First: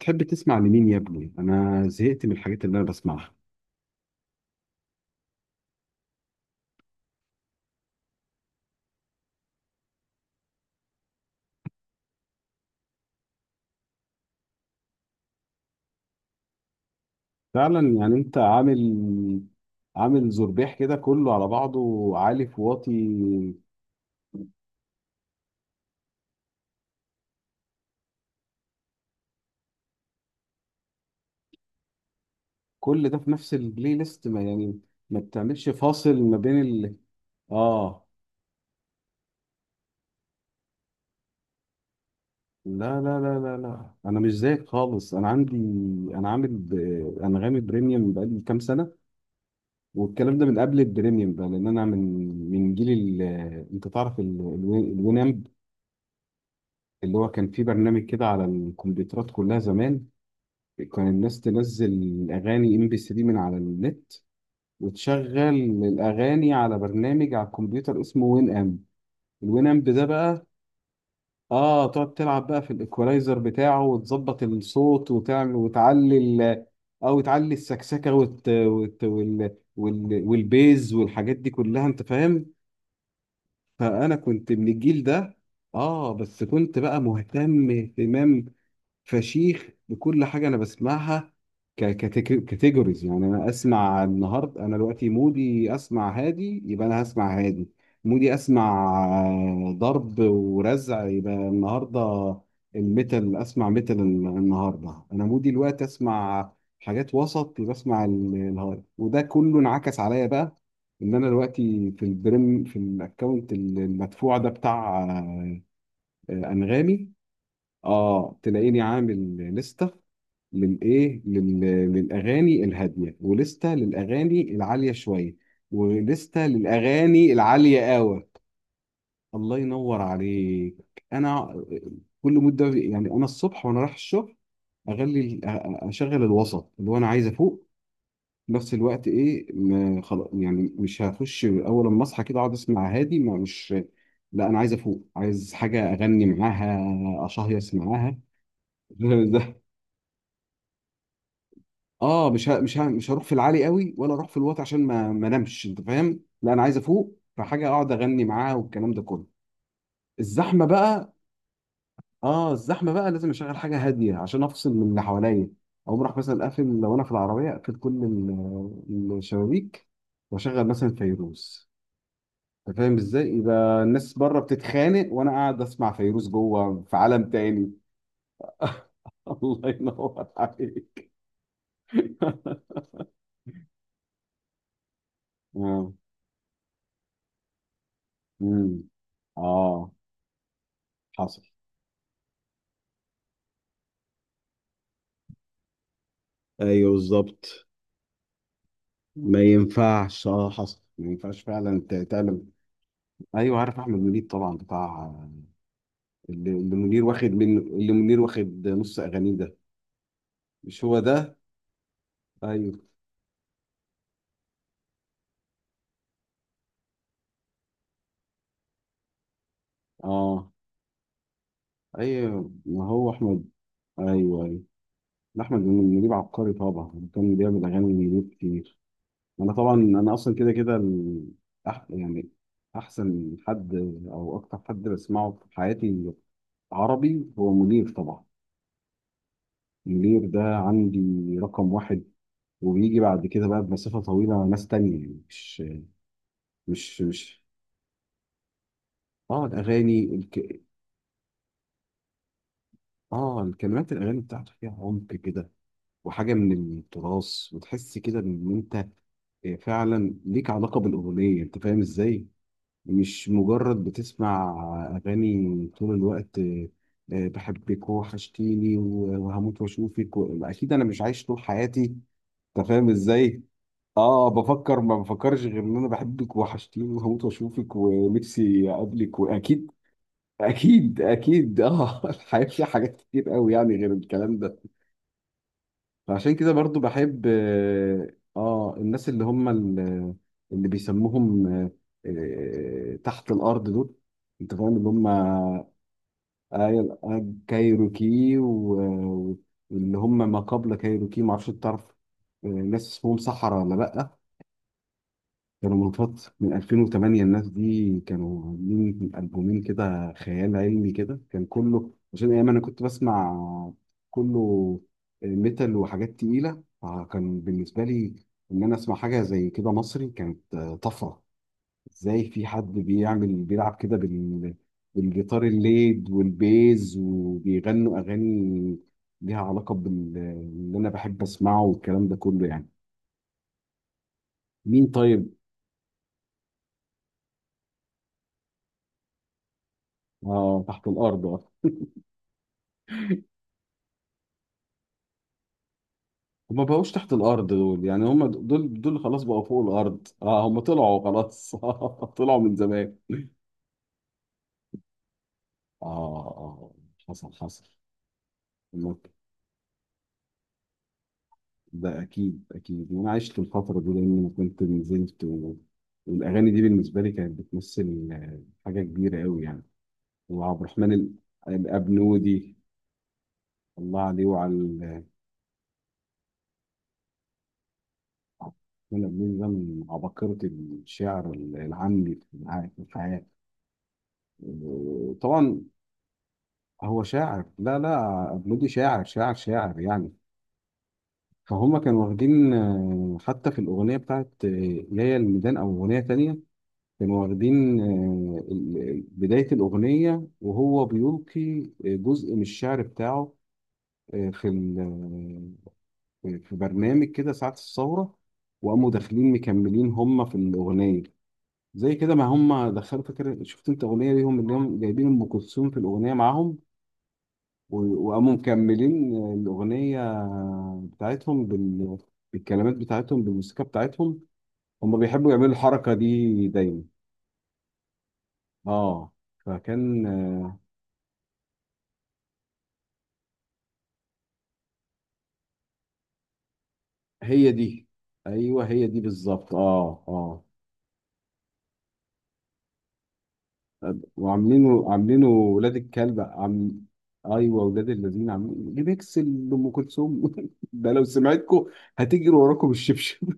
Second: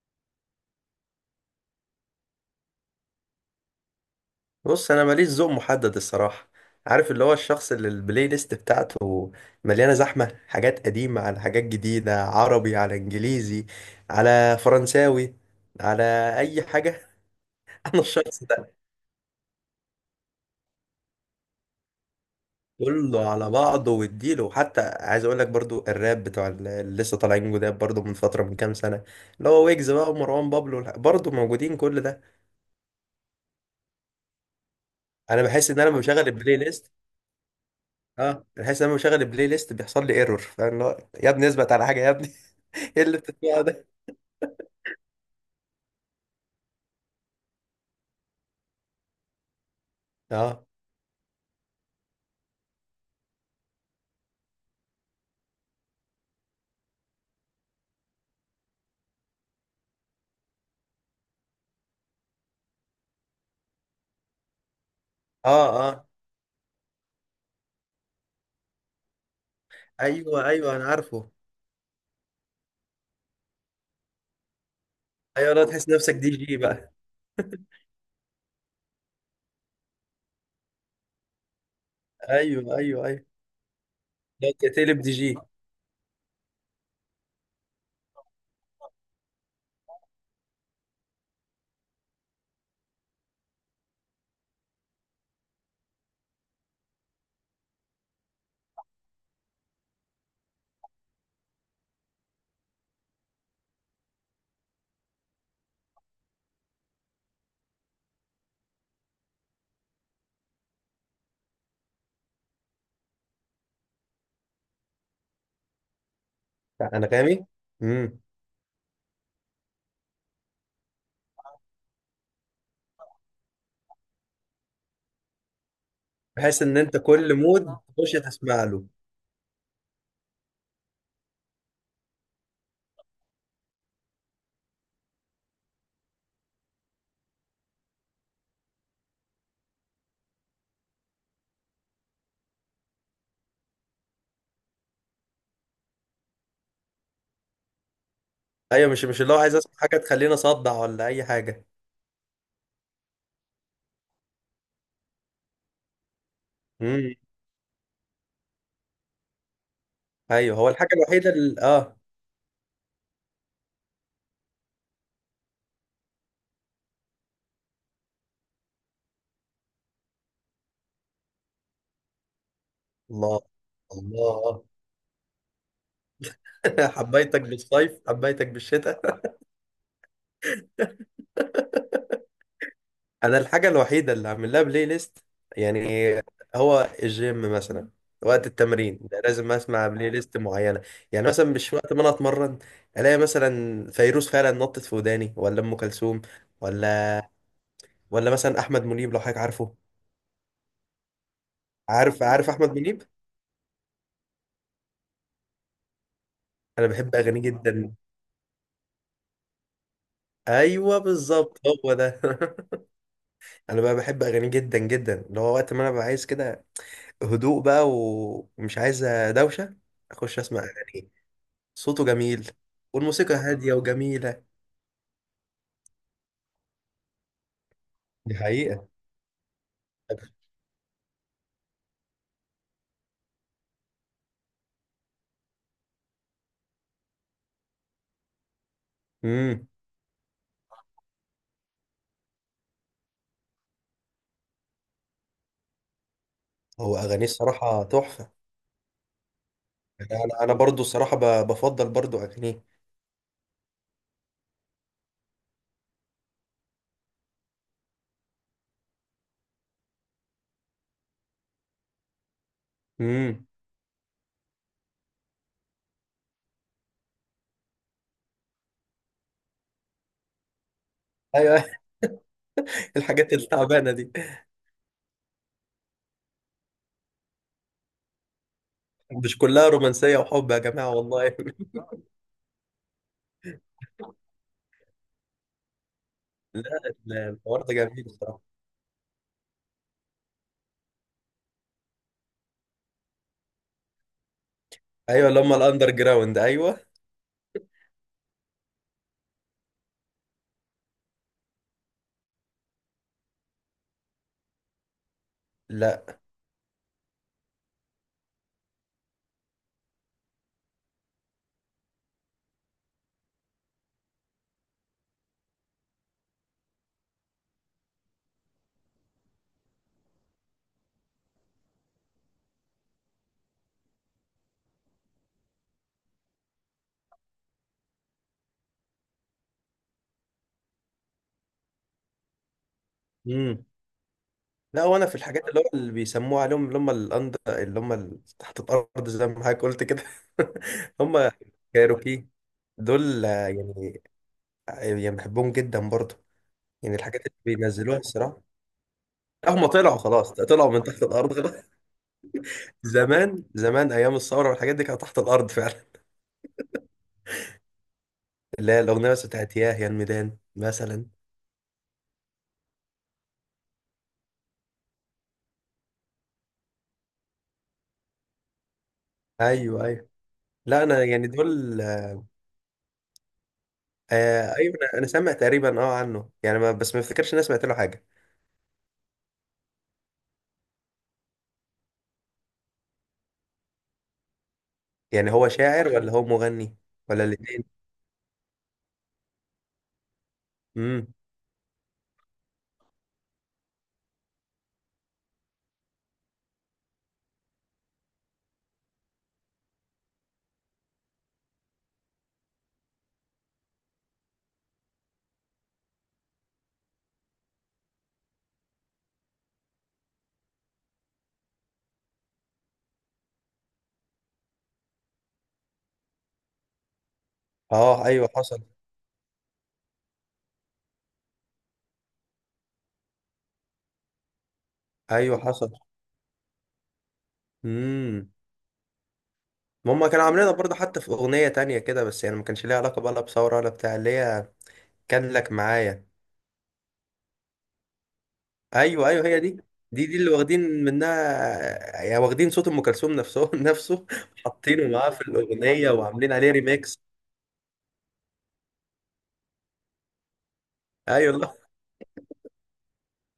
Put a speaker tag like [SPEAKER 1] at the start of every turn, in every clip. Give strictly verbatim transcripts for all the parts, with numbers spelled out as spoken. [SPEAKER 1] تحب تسمع لمين يا ابني؟ أنا زهقت من الحاجات اللي أنا بسمعها.
[SPEAKER 2] بص انا ماليش ذوق محدد الصراحه. عارف اللي هو الشخص اللي البلاي ليست بتاعته مليانه زحمه، حاجات قديمه على حاجات جديده، عربي على انجليزي على فرنساوي على اي حاجه.
[SPEAKER 1] فعلا
[SPEAKER 2] انا
[SPEAKER 1] يعني أنت
[SPEAKER 2] الشخص ده،
[SPEAKER 1] عامل عامل زربيح كده، كله على بعضه، عالي في واطي.
[SPEAKER 2] كله على بعضه واديله. وحتى عايز اقول لك برضو الراب بتوع ال- اللي لسه طالعين جداد برضو من فتره، من كام سنه، اللي هو ويجز بقى ومروان بابلو والح- برضو موجودين، كل ده.
[SPEAKER 1] كل ده في نفس البلاي ليست ما يعني؟ ما
[SPEAKER 2] انا
[SPEAKER 1] بتعملش
[SPEAKER 2] بحس ان انا لما بشغل
[SPEAKER 1] فاصل ما
[SPEAKER 2] البلاي
[SPEAKER 1] بين
[SPEAKER 2] ليست،
[SPEAKER 1] ال آه
[SPEAKER 2] اه، بحس ان انا لما بشغل البلاي ليست بيحصل لي ايرور، فاهم؟ اللي هو يا ابني اثبت على حاجه يا ابني.
[SPEAKER 1] لا
[SPEAKER 2] ايه اللي
[SPEAKER 1] لا لا لا
[SPEAKER 2] بتسمعه ده؟
[SPEAKER 1] لا، أنا مش زيك خالص. أنا عندي، أنا عامل ب... أنغامي بريميوم بقالي كام سنة. والكلام ده من
[SPEAKER 2] اه،
[SPEAKER 1] قبل البريميوم بقى، لأن أنا من من جيل ال... أنت تعرف ال... الوينامب، اللي هو كان في برنامج كده على الكمبيوترات كلها زمان. كان الناس تنزل اغاني ام بي ثري من على النت، وتشغل
[SPEAKER 2] اه، اه.
[SPEAKER 1] الاغاني على برنامج على الكمبيوتر اسمه وين ام. الوين ام ده
[SPEAKER 2] ايوه
[SPEAKER 1] بقى،
[SPEAKER 2] ايوه، انا عارفه.
[SPEAKER 1] اه تقعد تلعب بقى في الايكولايزر بتاعه وتظبط الصوت
[SPEAKER 2] ايوه،
[SPEAKER 1] وتعمل
[SPEAKER 2] لا تحس نفسك
[SPEAKER 1] وتعلي
[SPEAKER 2] دي جي
[SPEAKER 1] ال-
[SPEAKER 2] بقى.
[SPEAKER 1] او تعلي السكسكه وت... وت... وال... وال... والبيز والحاجات دي كلها، انت فاهم.
[SPEAKER 2] ايوه ايوه ايوه.
[SPEAKER 1] فانا
[SPEAKER 2] لا
[SPEAKER 1] كنت من
[SPEAKER 2] تقلب
[SPEAKER 1] الجيل
[SPEAKER 2] دي جي.
[SPEAKER 1] ده. اه بس كنت بقى مهتم اهتمام فشيخ بكل حاجه انا بسمعها ككاتيجوريز، يعني انا اسمع النهارده، انا دلوقتي مودي اسمع هادي، يبقى انا هسمع هادي. مودي اسمع آه، ضرب ورزع، يبقى النهارده الميتال اسمع ميتال. النهارده انا مودي الوقت اسمع حاجات وسط، يبقى اسمع ال- الهارد. وده كله انعكس عليا بقى، ان انا دلوقتي في البريم في الاكونت المدفوع ده بتاع آه، آه، انغامي.
[SPEAKER 2] انغامي. امم
[SPEAKER 1] اه تلاقيني عامل لستة للايه لل... للاغاني الهاديه، ولستة للاغاني العاليه شويه، ولستة
[SPEAKER 2] بحيث ان انت
[SPEAKER 1] للاغاني
[SPEAKER 2] كل مود
[SPEAKER 1] العاليه
[SPEAKER 2] تخش
[SPEAKER 1] قوي.
[SPEAKER 2] تسمع له.
[SPEAKER 1] الله ينور عليك. انا كل مده يعني، انا الصبح وانا رايح الشغل اغلي اشغل الوسط، اللي هو انا عايز افوق في نفس الوقت. ايه ما خلاص يعني، مش هخش اول ما اصحى كده اقعد اسمع هادي، ما مش، لا، انا عايز افوق، عايز حاجه اغني معاها اشهيص معاها.
[SPEAKER 2] ايوه، مش مش اللي هو عايز اسمع حاجه تخليني اصدع ولا اي حاجه.
[SPEAKER 1] اه مش ه... مش ه... مش هروح في العالي قوي، ولا اروح في الواطي عشان ما ما انامش، انت فاهم. لا انا عايز
[SPEAKER 2] امم
[SPEAKER 1] افوق، فحاجه اقعد اغني معاها والكلام ده كله.
[SPEAKER 2] ايوه،
[SPEAKER 1] الزحمه
[SPEAKER 2] هو الحاجه
[SPEAKER 1] بقى،
[SPEAKER 2] الوحيده اللي اه.
[SPEAKER 1] اه الزحمه بقى لازم اشغل حاجه هاديه عشان افصل من اللي حواليا. او راح مثلا اقفل، لو انا في العربيه اقفل كل ال- الشبابيك، واشغل مثلا فيروز. انت فاهم ازاي؟
[SPEAKER 2] الله،
[SPEAKER 1] يبقى الناس بره
[SPEAKER 2] الله.
[SPEAKER 1] بتتخانق وانا قاعد اسمع فيروز جوه في عالم
[SPEAKER 2] حبيتك
[SPEAKER 1] تاني.
[SPEAKER 2] بالصيف حبيتك بالشتاء.
[SPEAKER 1] الله ينور عليك.
[SPEAKER 2] انا الحاجه الوحيده اللي عامل لها بلاي ليست،
[SPEAKER 1] آه.
[SPEAKER 2] يعني، هو الجيم مثلا، وقت
[SPEAKER 1] مم.
[SPEAKER 2] التمرين ده لازم اسمع
[SPEAKER 1] اه،
[SPEAKER 2] بلاي ليست معينه. يعني
[SPEAKER 1] حصل.
[SPEAKER 2] مثلا مش وقت ما انا اتمرن الاقي مثلا فيروز فعلا نطت في وداني، ولا ام كلثوم،
[SPEAKER 1] ايوه
[SPEAKER 2] ولا
[SPEAKER 1] بالظبط.
[SPEAKER 2] ولا مثلا احمد منيب، لو حضرتك
[SPEAKER 1] ما
[SPEAKER 2] عارفه.
[SPEAKER 1] ينفعش، اه حصل، ما ينفعش فعلا ت-
[SPEAKER 2] عارف
[SPEAKER 1] تعلم.
[SPEAKER 2] عارف احمد منيب.
[SPEAKER 1] ايوه عارف احمد منيب طبعا، بتاع اللي اللي
[SPEAKER 2] انا
[SPEAKER 1] منير
[SPEAKER 2] بحب
[SPEAKER 1] واخد
[SPEAKER 2] اغانيه
[SPEAKER 1] منه، اللي
[SPEAKER 2] جدا.
[SPEAKER 1] منير واخد نص اغانيه ده. مش هو
[SPEAKER 2] ايوه
[SPEAKER 1] ده؟
[SPEAKER 2] بالظبط، هو ده.
[SPEAKER 1] ايوه.
[SPEAKER 2] انا بقى بحب اغانيه جدا جدا، اللي هو وقت ما انا ببقى عايز كده هدوء بقى ومش عايز دوشه، اخش
[SPEAKER 1] اه،
[SPEAKER 2] اسمع اغانيه. صوته جميل
[SPEAKER 1] ايوه، ما هو
[SPEAKER 2] والموسيقى
[SPEAKER 1] احمد.
[SPEAKER 2] هادية وجميلة.
[SPEAKER 1] ايوه ايوه. لا، احمد منيب عبقري طبعا، كان بيعمل اغاني منير
[SPEAKER 2] دي
[SPEAKER 1] كتير.
[SPEAKER 2] حقيقة.
[SPEAKER 1] انا طبعا، انا اصلا كده كده ال- أح... يعني احسن حد، او اكتر حد بسمعه في حياتي عربي، هو منير طبعا.
[SPEAKER 2] امم
[SPEAKER 1] منير ده عندي رقم واحد. وبيجي بعد كده بقى بمسافة طويلة مع ناس تانية، يعني مش
[SPEAKER 2] هو
[SPEAKER 1] مش
[SPEAKER 2] أغانيه
[SPEAKER 1] مش
[SPEAKER 2] الصراحة تحفة.
[SPEAKER 1] اه الأغاني
[SPEAKER 2] أنا أنا أنا
[SPEAKER 1] الك...
[SPEAKER 2] برضه الصراحة ب- بفضل برضه أغانيه.
[SPEAKER 1] اه الكلمات الأغاني بتاعته فيها عمق كده، وحاجة من التراث، وتحس كده إن أنت آه، فعلا ليك علاقة بالأغنية، أنت فاهم إزاي؟ مش
[SPEAKER 2] امم
[SPEAKER 1] مجرد بتسمع أغاني طول الوقت آه، آه، بحبك وحشتيني و- وهموت وأشوفك و- أكيد أنا مش عايش طول
[SPEAKER 2] أيوه، أيوة.
[SPEAKER 1] حياتي. أنت فاهم
[SPEAKER 2] الحاجات
[SPEAKER 1] إزاي؟
[SPEAKER 2] التعبانة دي
[SPEAKER 1] اه بفكر، ما بفكرش غير ان انا بحبك وحشتيني وهموت واشوفك ونفسي اقابلك
[SPEAKER 2] مش كلها
[SPEAKER 1] واكيد
[SPEAKER 2] رومانسية وحب يا جماعة،
[SPEAKER 1] اكيد
[SPEAKER 2] والله.
[SPEAKER 1] اكيد، اه. الحياه فيها حاجات كتير قوي يعني غير الكلام ده. فعشان كده
[SPEAKER 2] لا،
[SPEAKER 1] برضو بحب
[SPEAKER 2] لا، الحوار ده جميل
[SPEAKER 1] اه
[SPEAKER 2] الصراحة.
[SPEAKER 1] آه، الناس اللي هم ال- اللي بيسموهم آه، آه، تحت الارض دول، انت فاهم اللي هم
[SPEAKER 2] أيوه، اللي هم الأندر جراوند، أيوه.
[SPEAKER 1] آي- آي- كايروكي و- واللي هم ما قبل كايروكي، ما اعرفش تعرف آه، ناس اسمهم صحراء ولا لا. كانوا من
[SPEAKER 2] لا.
[SPEAKER 1] فترة من ألفين وثمانية، الناس دي كانوا عاملين ألبومين كده خيال علمي كده، كان كله عشان أيام أنا كنت بسمع كله ميتال وحاجات تقيلة. فكان بالنسبة لي إن أنا أسمع حاجة زي كده مصري كانت طفرة. إزاي في حد بيعمل بيلعب كده بال بالجيتار الليد والبيز، وبيغنوا أغاني ليها علاقة باللي أنا بحب أسمعه والكلام ده كله يعني.
[SPEAKER 2] امم لا،
[SPEAKER 1] مين
[SPEAKER 2] وأنا في
[SPEAKER 1] طيب؟
[SPEAKER 2] الحاجات اللي هو اللي بيسموها عليهم، اللي هم الأندر، اللي هم ال- تحت الأرض زي ما حضرتك قلت كده.
[SPEAKER 1] آه تحت الأرض.
[SPEAKER 2] هم كايروكي دول يعني، يعني بحبهم جدا برضه.
[SPEAKER 1] هما بقوش
[SPEAKER 2] يعني
[SPEAKER 1] تحت
[SPEAKER 2] الحاجات
[SPEAKER 1] الارض
[SPEAKER 2] اللي
[SPEAKER 1] دول
[SPEAKER 2] بينزلوها
[SPEAKER 1] يعني، هما
[SPEAKER 2] الصراحه،
[SPEAKER 1] دول دول خلاص بقوا
[SPEAKER 2] لا هم
[SPEAKER 1] فوق
[SPEAKER 2] طلعوا
[SPEAKER 1] الارض،
[SPEAKER 2] خلاص،
[SPEAKER 1] اه هما
[SPEAKER 2] طلعوا من تحت
[SPEAKER 1] طلعوا
[SPEAKER 2] الارض
[SPEAKER 1] خلاص،
[SPEAKER 2] خلاص.
[SPEAKER 1] طلعوا من زمان.
[SPEAKER 2] زمان زمان ايام الثوره والحاجات دي كانت تحت الارض فعلا.
[SPEAKER 1] اه اه آه، حصل حصل.
[SPEAKER 2] اللي هي
[SPEAKER 1] ممكن.
[SPEAKER 2] الاغنيه بس بتاعت ياه يا الميدان مثلا.
[SPEAKER 1] ده اكيد اكيد، وانا عشت الفتره دي لان انا كنت نزلت و... والاغاني دي بالنسبه لي كانت بتمثل آه، حاجه كبيره قوي يعني.
[SPEAKER 2] ايوه ايوه.
[SPEAKER 1] وعبد
[SPEAKER 2] لا
[SPEAKER 1] الرحمن
[SPEAKER 2] انا
[SPEAKER 1] ال-
[SPEAKER 2] يعني دول.
[SPEAKER 1] الابنودي، الله عليه وعلى
[SPEAKER 2] آه ايوه، انا
[SPEAKER 1] ال-
[SPEAKER 2] أنا سامع تقريبا اه عنه، يعني ما بس ما افتكرش ان انا سمعت له حاجه.
[SPEAKER 1] عبد الرحمن الابنودي ده من عباقره الشعر العامي في الع- في الحياه، آه،
[SPEAKER 2] يعني هو
[SPEAKER 1] طبعا.
[SPEAKER 2] شاعر ولا هو مغني
[SPEAKER 1] هو
[SPEAKER 2] ولا
[SPEAKER 1] شاعر،
[SPEAKER 2] الاثنين؟
[SPEAKER 1] لا لا مودي شاعر شاعر شاعر يعني.
[SPEAKER 2] امم
[SPEAKER 1] فهم كانوا واخدين آه، حتى في الأغنية بتاعت آه، يا يا الميدان أو أغنية تانية، كانوا واخدين آه، ال- ال- بداية الأغنية، وهو بيلقي آه، جزء من الشعر بتاعه آه، في ال- آه، في برنامج كده ساعة الثورة، وقاموا داخلين مكملين هم في الأغنية. زي كده ما هم دخلوا فكرة، شفت انت أغنية ليهم اللي هم جايبين أم كلثوم في الأغنية معاهم
[SPEAKER 2] اه
[SPEAKER 1] و-
[SPEAKER 2] ايوه،
[SPEAKER 1] وقاموا
[SPEAKER 2] حصل.
[SPEAKER 1] مكملين الأغنية بتاعتهم بال... بالكلمات بتاعتهم، بالموسيقى بتاعتهم. هم بيحبوا
[SPEAKER 2] ايوه
[SPEAKER 1] يعملوا
[SPEAKER 2] حصل.
[SPEAKER 1] الحركة دي دايما.
[SPEAKER 2] امم
[SPEAKER 1] اه،
[SPEAKER 2] ما
[SPEAKER 1] فكان
[SPEAKER 2] هم كانوا عاملينها
[SPEAKER 1] آه،
[SPEAKER 2] برضه حتى في اغنيه تانية كده، بس يعني ما كانش ليها علاقه بقى لا بثوره ولا بتاع، اللي هي كان لك معايا.
[SPEAKER 1] هي دي. ايوه هي دي
[SPEAKER 2] ايوه ايوه، هي دي.
[SPEAKER 1] بالظبط، اه
[SPEAKER 2] دي دي اللي
[SPEAKER 1] اه.
[SPEAKER 2] واخدين منها، يعني واخدين صوت ام كلثوم نفسه نفسه، حاطينه
[SPEAKER 1] وعاملينه
[SPEAKER 2] معاه في
[SPEAKER 1] عاملينه ولاد
[SPEAKER 2] الاغنيه
[SPEAKER 1] الكلب
[SPEAKER 2] وعاملين عليه
[SPEAKER 1] عم.
[SPEAKER 2] ريميكس.
[SPEAKER 1] ايوه ولاد الذين عاملين ريميكس لام كلثوم، ده لو
[SPEAKER 2] ايوه والله.
[SPEAKER 1] سمعتكم هتجري وراكم الشبشب.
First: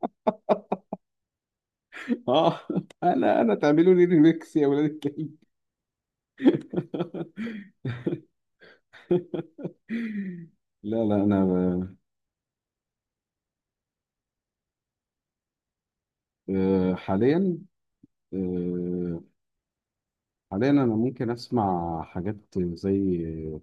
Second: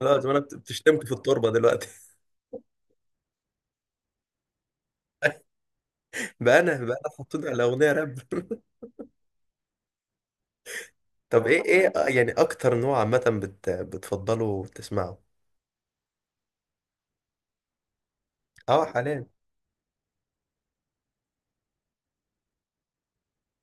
[SPEAKER 2] خلاص انا بت- بتشتمك في التربه دلوقتي.
[SPEAKER 1] اه انا انا تعملوا لي ريميكس يا ولاد الكلب.
[SPEAKER 2] بقى انا، بقى انا حاطين على اغنيه راب.
[SPEAKER 1] لا لا
[SPEAKER 2] طب ايه ايه
[SPEAKER 1] انا
[SPEAKER 2] آه، يعني اكتر نوع عامه بت بتفضله وتسمعه.
[SPEAKER 1] آه، حاليا،
[SPEAKER 2] اه
[SPEAKER 1] آه،
[SPEAKER 2] حاليا.
[SPEAKER 1] حاليا انا ممكن اسمع حاجات زي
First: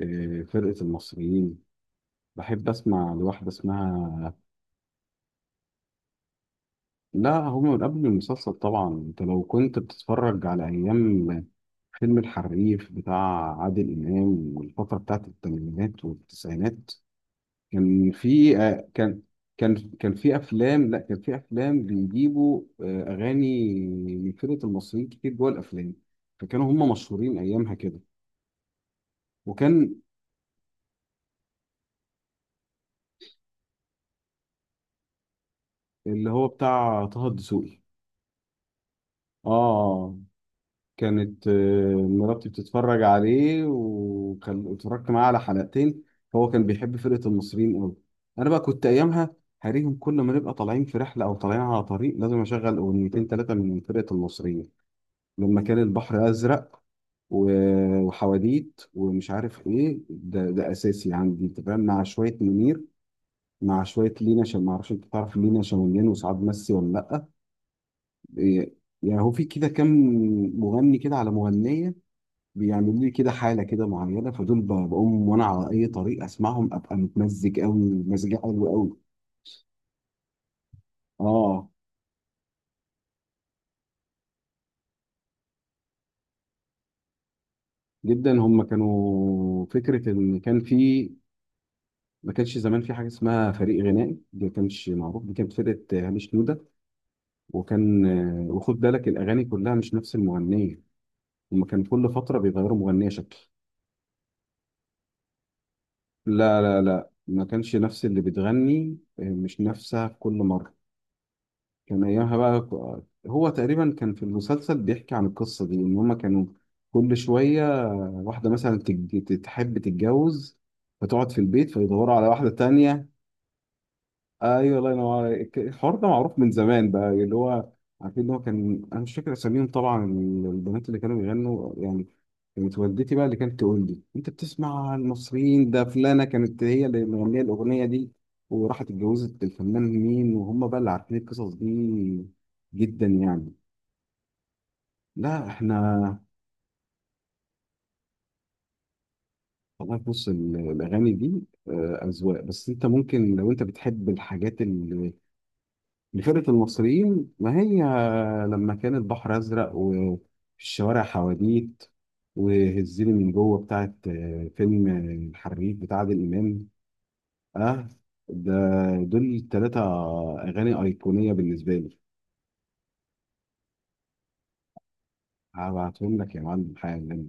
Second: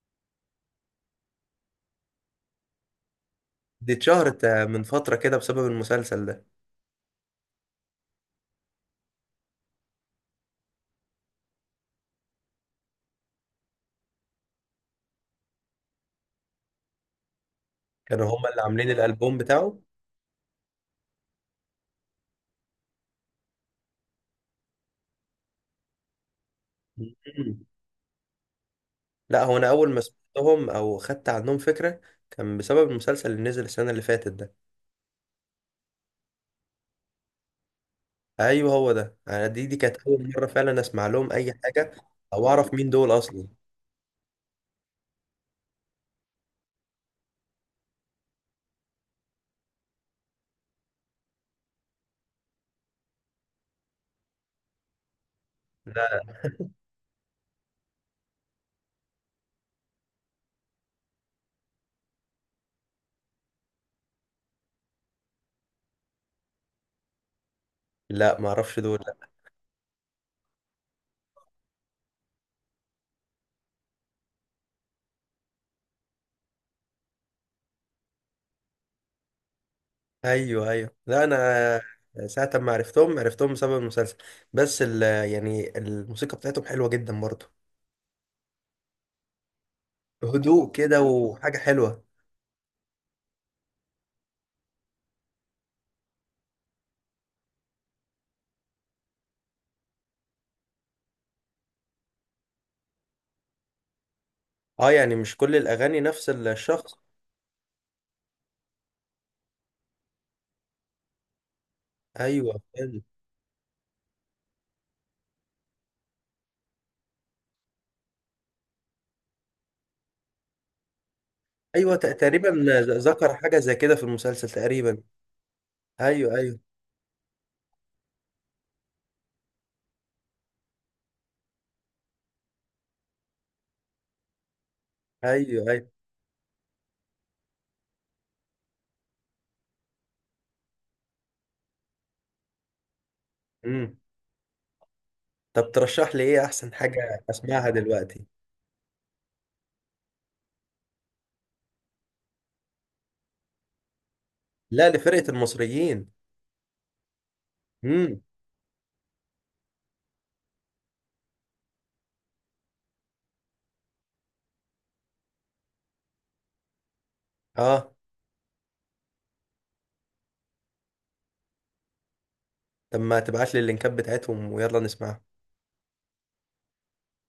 [SPEAKER 1] آه، فرقة المصريين. بحب اسمع لواحدة
[SPEAKER 2] دي
[SPEAKER 1] اسمها.
[SPEAKER 2] اتشهرت آه، من فتره كده بسبب المسلسل ده.
[SPEAKER 1] لا هم من قبل المسلسل طبعا، انت لو كنت بتتفرج على ايام فيلم الحريف بتاع عادل امام والفترة بتاعت الثمانينات والتسعينات. كان
[SPEAKER 2] كانوا هما
[SPEAKER 1] في
[SPEAKER 2] اللي
[SPEAKER 1] آه،
[SPEAKER 2] عاملين
[SPEAKER 1] كان
[SPEAKER 2] الالبوم بتاعه.
[SPEAKER 1] كان كان في افلام، لا كان في افلام بيجيبوا آه، اغاني من فرقة المصريين كتير جوه الافلام. فكانوا هم مشهورين ايامها كده.
[SPEAKER 2] لا، هو انا اول
[SPEAKER 1] وكان
[SPEAKER 2] ما سمعتهم او خدت عنهم فكره كان بسبب المسلسل اللي نزل السنه اللي فاتت ده.
[SPEAKER 1] اللي هو بتاع طه الدسوقي.
[SPEAKER 2] ايوه هو ده، انا
[SPEAKER 1] اه
[SPEAKER 2] دي دي كانت
[SPEAKER 1] آه،
[SPEAKER 2] اول مره فعلا اسمع لهم
[SPEAKER 1] كانت
[SPEAKER 2] اي حاجه
[SPEAKER 1] آه، مراتي
[SPEAKER 2] او اعرف مين
[SPEAKER 1] بتتفرج
[SPEAKER 2] دول اصلا.
[SPEAKER 1] عليه وكان اتفرجت معاه على حلقتين، هو كان بيحب فرقة المصريين قوي. انا بقى كنت ايامها هريهم، كل ما نبقى طالعين في رحلة او طالعين على طريق لازم اشغل اغنيتين تلاتة من فرقة المصريين. لما كان
[SPEAKER 2] لا
[SPEAKER 1] البحر ازرق و- وحواديت ومش عارف ايه، ده ده اساسي عندي انت فاهم، مع شوية منير، مع شوية لينا، عشان ما اعرفش انت تعرف لينا شمالين وسعاد مسي ولا لا.
[SPEAKER 2] لا، ما
[SPEAKER 1] إيه،
[SPEAKER 2] اعرفش دول لا.
[SPEAKER 1] يعني هو في كده كام مغني كده على مغنية بيعملوا لي كده حالة كده معينة، فدول ب- بقوم وأنا على أي طريق أسمعهم أبقى متمزج أوي، مزاجي حلو أوي.
[SPEAKER 2] ايوه ايوه. لا
[SPEAKER 1] آه
[SPEAKER 2] انا ساعه ما عرفتهم، عرفتهم بسبب المسلسل، بس ال، يعني الموسيقى بتاعتهم حلوه جدا برضه،
[SPEAKER 1] جدا. هم كانوا فكرة إن كان
[SPEAKER 2] هدوء كده
[SPEAKER 1] في
[SPEAKER 2] وحاجه حلوه.
[SPEAKER 1] ما كانش زمان في حاجة اسمها فريق غنائي، دي ما كانش معروف. دي كانت فرقة هامش نوده، وكان آه، وخد بالك الأغاني كلها مش نفس المغنية. هم كان كل فترة بيغيروا مغنية شكل.
[SPEAKER 2] اه، يعني مش كل الاغاني نفس
[SPEAKER 1] لا لا
[SPEAKER 2] الشخص.
[SPEAKER 1] لا ما كانش نفس اللي بتغني، آه، مش نفسها في كل مرة. كان ايامها بقى
[SPEAKER 2] ايوه فاهم.
[SPEAKER 1] ك- هو تقريبا كان في المسلسل بيحكي عن القصه دي ان هما كانوا كل شويه واحده مثلا تج- تحب تتجوز فتقعد في البيت
[SPEAKER 2] ايوه، ت-
[SPEAKER 1] فيدوروا على
[SPEAKER 2] تقريبا
[SPEAKER 1] واحده
[SPEAKER 2] ذ-
[SPEAKER 1] تانية.
[SPEAKER 2] ذكر حاجه زي كده في المسلسل
[SPEAKER 1] ايوه الله
[SPEAKER 2] تقريبا.
[SPEAKER 1] ينور عليك، الحوار ده
[SPEAKER 2] ايوه
[SPEAKER 1] معروف من
[SPEAKER 2] ايوه
[SPEAKER 1] زمان بقى، اللي هو عارفين ان هو كان، انا مش فاكر اساميهم طبعا البنات اللي كانوا بيغنوا يعني. كانت والدتي بقى اللي كانت تقول لي انت بتسمع
[SPEAKER 2] ايوه
[SPEAKER 1] المصريين ده،
[SPEAKER 2] ايوه.
[SPEAKER 1] فلانه كانت هي اللي مغنيه الاغنيه دي وراحت اتجوزت الفنان مين، وهم بقى اللي عارفين القصص دي جدا يعني.
[SPEAKER 2] امم
[SPEAKER 1] لا
[SPEAKER 2] طب ترشح
[SPEAKER 1] احنا،
[SPEAKER 2] لي ايه احسن حاجه اسمعها دلوقتي؟
[SPEAKER 1] والله بص ال- الاغاني دي آه، اذواق، بس انت ممكن لو انت بتحب الحاجات
[SPEAKER 2] لا
[SPEAKER 1] اللي
[SPEAKER 2] لفرقه المصريين.
[SPEAKER 1] اللي فرقه المصريين، ما هي
[SPEAKER 2] امم
[SPEAKER 1] لما كان البحر ازرق، وفي الشوارع حواديت، وهزيني من جوه بتاعت آه، فيلم الحريف بتاع عادل امام. اه،
[SPEAKER 2] اه
[SPEAKER 1] ده دول تلات أغاني أيقونية بالنسبة لي.
[SPEAKER 2] طب ما تبعت لي اللينكات بتاعتهم ويلا نسمعها.
[SPEAKER 1] هبعتهم لك يا معلم حالا.